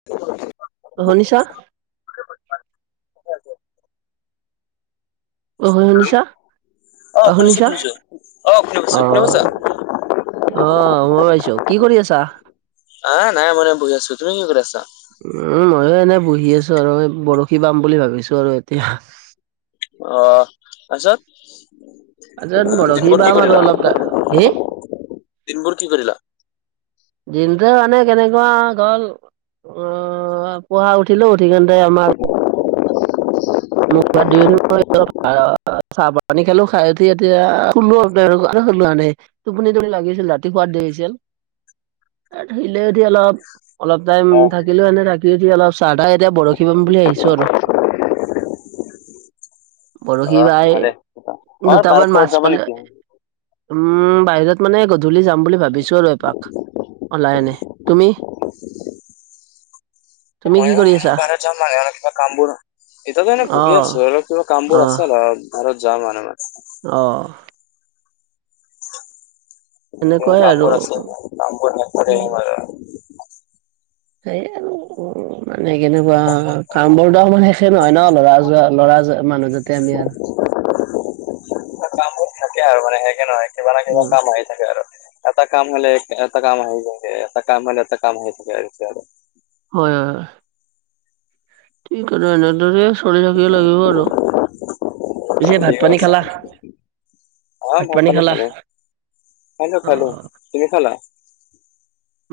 [unintelligible] অ' শুনিছা। অ শুনিছা অ অহ শুনিছো শুনিছা শুনিছো অ শুনি পাইছো অহ। শুনি পাইছা অ' মই ভাইছো কি কৰি আছা? আঁ নাই এনে বহি আছো তুমি কি কৰি আছা? উম' ময়ো এনে বহি আছো আৰু এই বৰশী পাম বুলি ভাবিছো আৰু এতিয়া। অ' তাছত- তাপিছত বৰশী বাম আৰু অলপ টাইম। হুম' দিনবৰ কি কৰিলা? দিনটো মানে কেনেকুৱা গ'ল, অঁ পোৱা উঠিলো উঠি কিনতে আমাৰ- মোক হাত ধুই মেলি মই চাহ পানী খালো খাই উঠি এতিয়া শুলো অলপ টাইম মানে শুলো এনেই। টোপনি টোপনি লাগিছিল ৰাতি শুৱাত দেই হৈছিল, ধিলেদি অলপ- অলপ টাইম অহ থাকিলো এনেই থাকিদি অলপ চাহ তাহ এতিয়া বৰশী বাম বুলি আহিছোঁ আৰু। বৰশী অহ বাই ভালে অ বাৰত দুটামান ক'বাত মাছ যাব পালে। নেকি উম' বাহিৰত মানে গধূলি যাম বুলি ভাবিছো আৰু এপাক। ওলাই এনে তুমি তুমি কি ময়ো কৰি আছা? বাহিৰত যাম মানে অলপ কিবা কাম বোৰ এনে অ বহি আছো অলপ কিবা কামবোৰ আছে অলপ। ঘৰত যাম মানে ময়। অঁ' তুমি এনেকুৱাই আৰু কামবোৰ আছে কামবোৰ শেষ কৰি উম, আহিব পাৰে। এই আৰু মানে কেনেকুৱা কামবোৰতো আমাৰ শেষে নহয় ন ল'ৰা যোৱা লৰা মানুহ যে- তেমিয়াল। কামবোৰ থাকে আৰু মানে সেষে নহয় কিবা না কিবা উম, কাম আহি থাকে আৰু। এটা কাম হলে এটা কাম হৈ থাকে এটা কাম হলে এটা কাম হৈ থাকে আৰু। হয় হয়। ঠিক এনেদৰে চলি থাকিবে লাগিব আৰু। পিছে ভাত ঠিকে পানী কৈছা খালা? অ', ভাত পানী পানি খালা খালোঁ, খালোঁ, অ খালোঁ তুমি খালা?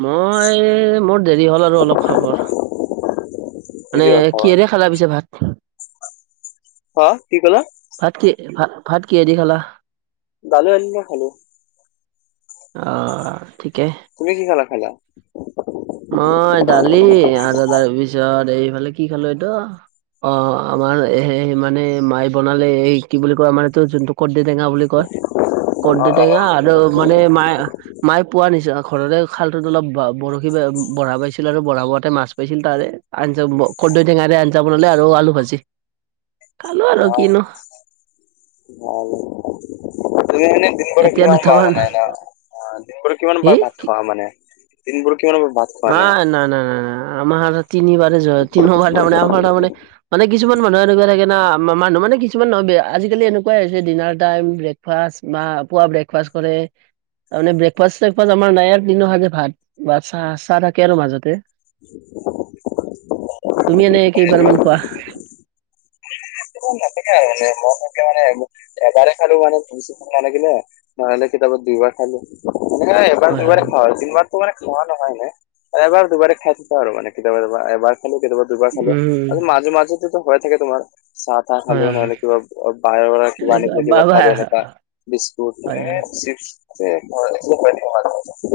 মই মোৰ দেৰি হ'ল আৰু অলপ খাবৰ মানে দিবি কথা কি এৰে খালা পিছে ভাত। অ', কি ক'লা? ভাত কি কিহেদি খালা। দালি আলু নাই খালোঁ। অ', ঠিকে। তুমি কি খেলা খালা? মই দালি আৰু তাৰপিছত এইফালে কি খালোঁ এইটো অ আমাৰে মানে মাই বনালে এই কি বুলি কয় আমাৰ এইটো যোনটো কৰ্দে টেঙা বুলি কয়। অ কৰ্দে অ টেঙা আৰু মানে মায়ে, মায়ে পোৱা নিচিনা ঘৰতে খালটোত অলপ বৰশী বঢ়া পাইছিল আৰু বঢ়া বতে মাছ পাইছিল তাৰে আঞ্জা কৰ্দৈ টেঙা ৰে আঞ্জা বনালে আৰু আলু ভাজি। [inaudible] খালোঁ আৰু কিনো। অ [unintelligible] দিনবোৰে এতিয়া কিমান বাৰ দুটামান মানে দিনবোৰত কিমান হি পাৰ ভাত কি খোৱা মানে দিনবোৰ কিমান পাৰ ভাত খোৱা নাই ন ন ন আমাৰ তিনি বাৰএ য তিনো বাৰ তাৰমানে আমাৰ তাৰ মানে মানে কিছমান মানুহ এনেকুৱা থাকে ন মানুহ মানে কিছুমান নহয় আজিকালি এনেকুৱাই হৈছে ডিনাৰ টাইম ব্ৰেক ব্ৰেকফাষ্ট বা পুৱা ব্ৰেকফাষ্ট কৰে তাৰমানে ব্ৰেকফাষ্ট চেকফাস্ত আমাৰ নাই আৰ তিনো সাজে ভাত বা চাহ চাহ থাকে আৰু মাজতে তুমি এনে কেইবাৰমান খোৱা? [unintelligible] মানে মই খাইছোঁ মানে এবাৰে খাৰো মানে [unintelligible] এনে কিতাপত দুইবাৰ খালো নাই এবাৰ দুবাৰে খোৱা হয় তিনবাৰ মানে খোৱা নহয় এনে এবাৰ দুবাৰে খাই থৈও আৰু মানে কেতিয়াবা এবাৰ খালোঁ কেতিয়াবা দুবাৰ খালোঁ আৰু উম মাজে মাজেটো হৈ থাকে তোমাৰ চাহ চাহ হয় খালোঁ হয় নহলে কিবা বাহিৰৰ কিবা আনি এনেকুৱা পেলাই বা কিবা বা খালোঁ এনেকা বিস্কুট হয় এ হয় চিপচ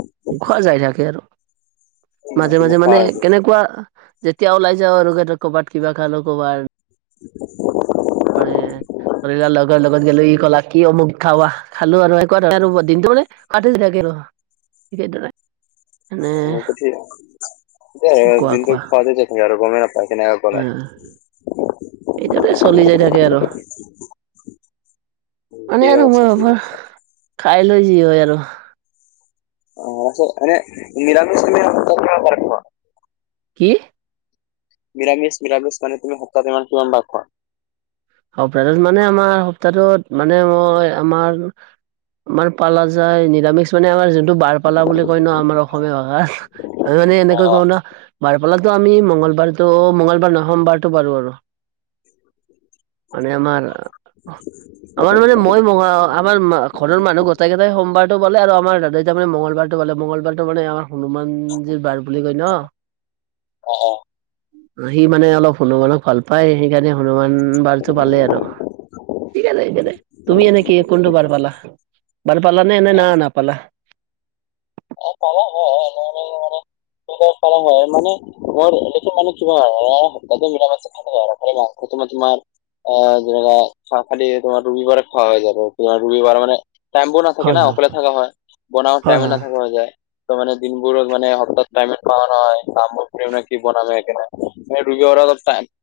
[unintelligible] খোৱা যাই থাকে আৰু মাজে, মাজে খোৱা মানে হৈছে কেনেকুৱা যেতিয়া ওলাই যাও আৰু হেটো ক'ৰবাত কিবা খালোঁ কিবাৰ [inaudible] মানে শৰিলৰ লগৰ লগত গলো ই কলাক কি অমুক খাৱা খালো আৰু [unintelligible] দিনটো মানে কাট [unintelligible] ও সেইটোএ কোৱা দিনটো কোৱা খোৱাতে থাকে আৰু গমেই নাপাই কিনেকা অ', এইটোতে চলি যাই থাকে আৰু। মানে ঠিক আৰু মই অৱস্থা ঠিক অভাৰ অৱস্থা খাই লৈ যি হয় আৰু অ', আছে এনে নিৰামি [inaudible] কি? নিৰামিছ মিৰামিছ মানে তুমি সপ্তাহত এনে কিমানবাৰ খোৱা সপ্তাহটোত মানে আমাৰ সপ্তাহটোত মানে মই আমাৰ আমাৰ পালা যায় নিৰামিষ মানে আমাৰ যোনটো বাৰপালা বুলি কয় ন আমাৰ অসমীয়া ভাষাত আমি মানে এনেকৈ অ', কওঁ না বাৰ পালাতো আমি মংগলবাৰতো, অ' মংগলবাৰ নহয় সোমাবাৰতো পাৰো আৰু। [inaudible] মানে আমাৰ [inaudible] আমাৰ মানে মই ম আমাৰ ঘৰৰ মানুহ গোটেই কেটাই সোমাবাৰটো পালে আৰু আমাৰ দাদাই যে আমাৰ মঙংলবাৰটো পালে, মঙ্গলবাৰতটো মানে আমাৰ হনুমান জিৰ বাৰ বুলি কয় ন অ', অ'। সি মানে অলপ হনুমানক ভাল পায়, সেইকাৰণে হনুমান বাৰটো পালে আৰু। ঠিক আছে তুমি এনে কি কোনটো বাৰ পালা বাৰ পালা নে এনে না নাপালা? অ' পালো অলপ মানে কৰা হয় মানে বৰ এনেকে মানে কিবা হয় সপ্তাহ মৰাম আছে [unintelligible] প্ৰথমে তোমাৰ আহ, যেনে চা খালি তোমাৰ ৰবিবাৰে খোৱা হৈ যাবি ৰবিবাৰে খোৱা হয় [unintelligible] টাইম বোৰ নাথাকে হয় না হয় অকলে থাকা হয়, বনোৱা হয় টাইমো নাথাকা হয় হৈ যায়। টো মানে দিনবোৰত মানে সপ্তাহত টাইম এত পাওঁ নহই কামবোৰ কোনে কি বনালে? মানে [unintelligible] আগত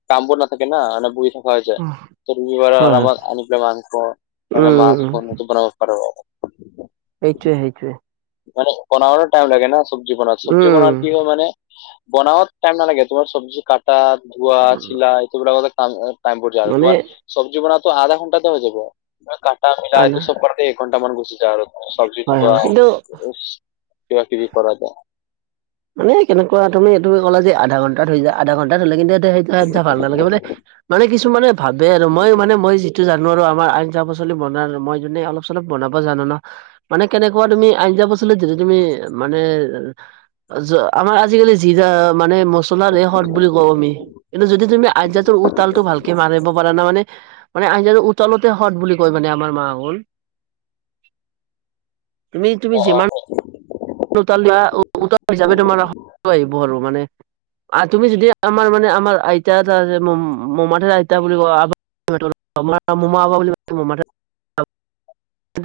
কামবোৰ নাথাকে না এনে বহি থাকো। হয় যায় টো বি বাৰ হয় হয় আৰামত আনি পেলাই মাংস, উম মাছ উম [unintelligible] বনাব পাৰোঁ। আৰু সেইটোৱে সেইটোৱে। মানে বনাব টাইম লাগে না, চব্জি উম বনাব কি হয় মানে বনাৱাত টাইম নালাগে, তোমাৰ চব্জি কাটা, ধোৱা, চিলাই [unintelligible] সেইবিলাকতে টাইমবোৰ যাই, মানে তোমাৰ চজ্বি বনোৱাটো আধা ঘণ্টাতে হৈ যাব। কাটা মিলাই আনা এইটো চব কৰোতে এঘণ্টা মান গুচি যায় আৰু চব্জি হয় থোৱা হয় আৰু কিন্তু কিবাকিবি কৰা যায়। মানে কেনেকুৱা তুমি এইটো ক'লা যে আধা ঘণ্টাত হৈ যায়, আধা ঘণ্টা ধৰিলে কিন্তু সেইটো আজ্ঞা ভাল নালাগে মানে। মানে কিছুমানে ভাবে আৰু মই মানে মই যিটো জানোঁ নোৱাৰো, আমাৰ আঞ্জা পাচলি বনাৰ মই যোনে অলপ চলপ বনাব জানোঁ ন। মানে কেনেকুৱা তুমি আঞ্জা পাচলিত যিটো তুমি মানে যোৱাৰ, আমাৰ আজিকালি যিটা মানে মছলাৰে সোৱাদ বুলি কওঁ আমি, কিন্তু যদি তুমি আঞ্জাটোৰ উতালতটো ভালকে মাৰিব পাৰা না মানে মানে আঞ্জাটো উতলোৱতে সোৱাদ বুলি কয় মানে আমাৰ মাহত আহুন তুমি তুমি অ যিমান অ উতলোৱা উতৰ হিচাপে তোমাৰ আহিব আৰু মানে আৰু তুমি যদি আমাৰ মানে আমাৰ আইতা এটা মমাঠৰ আইতা বুলি কও আৰু মোমা মোমা বুলি মোমা [unintelligible]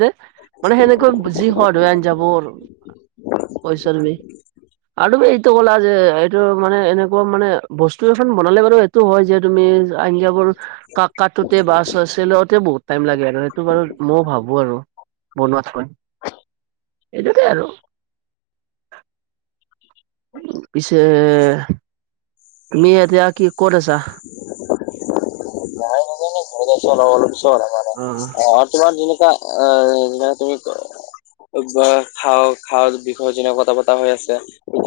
মানে সেনেকৈ যি হোৱা আন্জাবোৰ আৰু [unintelligible] পইচাৰবি [unintelligible] এইটো ক'লা যে এইটো মানে এনেকুৱা মানে বস্তু এখন বনালে মানে এইটো হয় যে তুমি আন্জাবোৰ কাক কটোতে বাছটে আছে লওঁতে বহুত টাইম লাগে আৰু সেইটো বাৰু মইও ভাবো আৰু [unintelligible] বনোৱাত হয় এইটোকে আৰু পিছে তুমি এতিয়া কি ক'ত আছা? নাই নদ নাজানো ঘৰি গছ ন ন অ [unintelligible] ম অ' তোমাৰ যেনেকুৱা যে তুমি খাওঁ খাওঁৰ বিষয়ে যেনে কথা বতৰা হৈ আছে।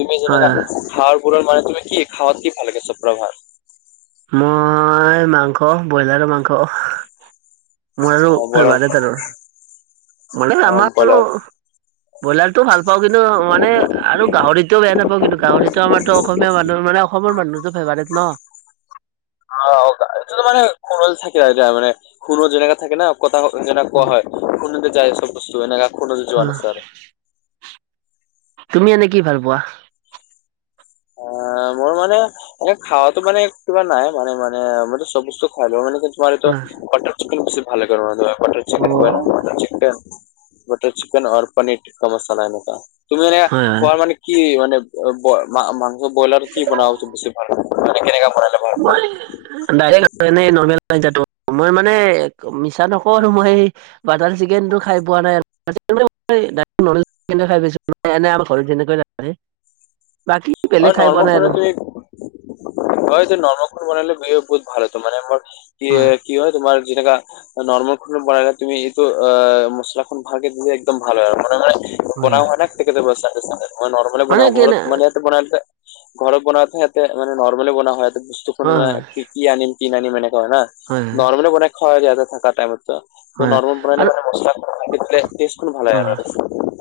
তুমি হয় যেনেকা খাৱাৰ বোৰৰ মানে তুমি কি খাৱাত কি ভাল লাগে চব পৰা ভাল মই মাংস ব্ৰইলাৰৰ মাংস। মোৰ আৰু অ বৰাৰ ফেবাৰেট আৰু মানে অ আমাৰ আৰু ব্ৰইলাৰ ব্ৰইলাৰ ও ভাল পাওঁ কিন্তু, মানে আৰু গাহৰিতোও বেয়া নাপাওঁ কিন্তু গাহৰিতটো আমাৰো অসমীয়া মানুহ মানে অসমৰ মানুহতটো ফেভাৰেট ন? অ মানে খুনল থাকে মানে খুনল যেনেকা থাকে ন কথা যেনে কোৱা হয় [unintelligible] তুমি এনে কি ভাল পোৱা? অ মই মানে মানে খাৱাতো মানে কিবা নাই মানে মানে মই চব বস্তু খাই ল মানে কি অ [unintelligible] বটৰ চিকন আৰু পনীৰ কা মছালা এনেকা। তুমি মে হয় হয় মান কি মানে মাংস ব্ৰইলাৰ কি বনাব উ বেছি ভাল লাগে মানে কেনেকা বনাই লে [unintelligible] দাইৰেক এনে নৰ্মেল মই মানে মিছা নকওঁ আৰু মই স বাটাৰ চিকেন টো খাই পোৱা নাই [unintelligible] এ এনে আমাৰ ঘৰত যেনেকৈ নাপে বাকী অ বেলেগ খাই পোৱা নৰ্মল নাই ফলত আৰু তুমি হয় যে নৰমখল বনালে বিয় বহুত ভাল ত মান মাৰ কি কি হয় তোমাৰ যেনেকা নৰৰ্মেল খু বনালে তুমি এইটো আহ মছলাখন ভালকে দি একদম ভাল হয় আৰু মানে হয় হয় হয় [unintelligible] মই নৰ্মেলে মানে বনাওঁ কি ঘৰত মানে হয় বনালতে ঘৰত বনাওঁতে সিহতে মানে নৰ্মেলে বনোৱা হয় ইহতে হয় বস্তু কি কি আনিম কি নানিম এনেকুৱা হয় না, নৰ্মেলে বনাই খোৱা যতে থাকাৰ টাইমত ন হয় হয় আৰু [unintelligible] ষ্টেটখন অ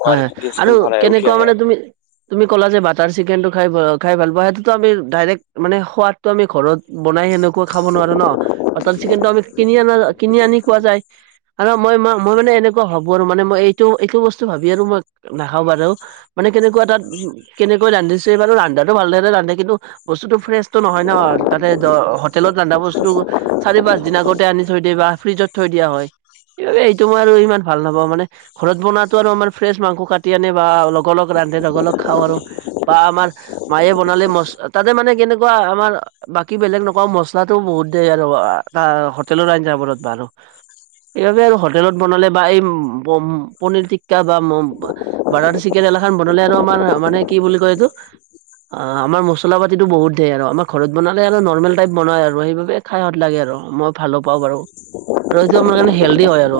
হয় হয় আৰু ভাল উঠি কেনেকুৱা আহে মানে আৰু তুমি তুমি কলা যে বাটাৰ চিকেন টো খাই খাই ভাল পোৱা, সেইটোতো আমি ডাইৰেক্ট মানে সোৱাদটো আমি ঘৰত বনাই সেনেকুৱা খাব নোৱাৰো ন? বাটাৰ চিকেনটো আমি কিনি আনা কিনি আনি খোৱা যায়। আৰু মই ম মই মানে এনেকুৱা ভাবো আৰু মানে মই এইটো এইটো বস্তু ভাবি আৰু মই নাখাওঁ বাৰু। মানে কেনেকুৱা তাত কেনেকৈ ৰান্ধিছে বাৰু ৰান্ধাটো ভালদৰে ৰান্ধে কিন্তু বস্তুতটো ফ্ৰেছটো নহয় ন? তাতে হোটেলত ৰন্ধা বস্তুটো চাৰি পাঁচ দিন আগতে আনি থৈ দিয়ে বা ফ্ৰিজত থৈ দিয়া হয়। এইটো মই আৰু ইমান ভাল নাপাওঁ মানে ঘৰত বনাতো আৰু আমাৰ ফ্ৰেছ মাংস কাটি আনে বা অলপ লক ৰান্ধে ৰকলক খাওঁ আৰু বা আমাৰ মায়ে বনালে মচ তাতে মানে কেনেকুৱা ‌কোৱা আমাৰ বাকী বেলেগ নকওঁ মছলাটো বহুত দিয়ে আৰু। হোটেলৰ আঞ্জাবোৰত ব আৰু এইবাবে আৰু হোটেলত বনালে বা এই পনিৰ বা বাটাৰ চিকেন এলাখন বনালে আৰু আমাৰ মানে কি বুলি কয় এইটো অ আমাৰ মছলা পাতিতো বহুত দিয়ে আৰু। আমাৰ ঘৰত বনালে আৰু নৰ্মেল টাইপ বনাই আৰু সেইবাবে খাইত লাগে আৰু মই ভালো পাওঁ বাৰু। আৰু আমাৰ এইটো কাৰণে হেল্ডি হয় আৰু।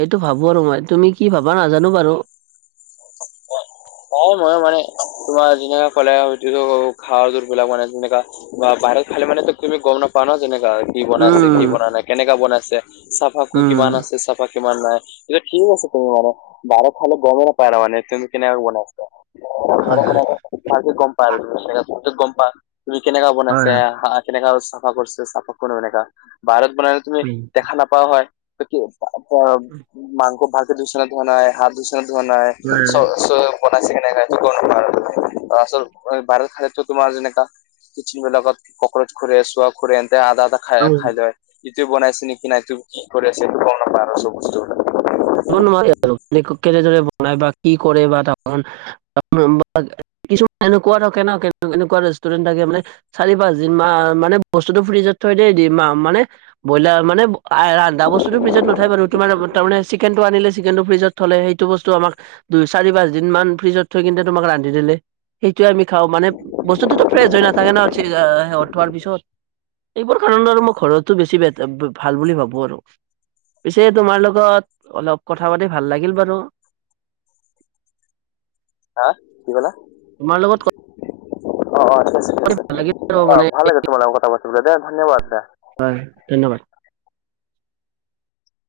সেইটো ভাবো আৰু। মই তুমি কি ভাবা নাজানো বাৰু। হয় ময়ো মানে তোমাৰ যেনেকা কলে [unintelligible] বিলাক মানে যেনেকা বা বাহত খালে মানে তো তুমি গম নাপা ন যেনেকা হয় কি বনাইছে, কি উম বনাই নাই, কেনেকা বনাইছে, চাফা উম কিমান আছে চাফা কিমান নাই। য়া ঠিক আছে তুমি মান বাৰত খালে গম নাপাইা মে তুমি কেনেক বনাইছা হয় হয় [unintelligible] আৰু গম পা তুমি কেনেকা বনাই হয় আছে হয় হয়। কেনেকা চাফা কৰিছে চাফা কৰো এনেকা, বাহত বনাইলে তুমি দেখা নাপাৱা হয় কি? মাংস ভাগি দূষণ ধোৱা নাই হাত দূষণ ধোৱা নাই চৌ চৌ [unintelligible] তোমাৰ যেনেকা কিচিন বিলাকত কক্ৰচ ঘুৰে চোৱা ঘুৰে এনকা আদা আদা খাই খাই ক'ব লয়। ইটো বানাইছে নে কি ন ত কি কৰি আছে, গম নাপাওঁ বস্তুটো [inaudible] কিছুমান এনেকুৱা ধৰ কেনকা এনেকুৱা ৰেষ্টুৰেণ্ট থাকে মানে চাৰি পাঁচ দিন মা মানে বস্তুতটো ফ্ৰিজত থৈ দেই দিম মা মানে ব্ৰইলাৰ মানে ৰান্ধা বস্তুটো ফ্ৰিজত নথায় বাৰু, তোমাৰ তাৰে চিকেনটো আনিলে চিকেনটো ফ্ৰিজত থলে সেইটো বস্তু আমাক দুই চাৰি পাঁচ দিন মান ফ্ৰিজত থৈ কিনে তোমাক ৰান্ধি দিলে। সেইটো আমি খাওঁ মানে বস্তুটোতো ফ্ৰেছ হৈ নাথাকে ন অ শেহত থোৱাৰ পিছত। এইবোৰ কাৰণে আৰু মই ঘৰতো বেছি ভাল বুলি ভাবো আৰু। পিছে তোমাৰ লগত অলপ কথা পাতি ভাল লাগিল বাৰু। হা কি কলা? তোমাৰ লগত কথা অঁ ঠিক আছে ঠিক পাতি আছে, ভাল লাগিল আৰু আঁহ মানে ভাল লাগে তোমাৰ লগত কথা পাতিব দে ধন্যবাদ দে। হয়, ধন্যবাদ।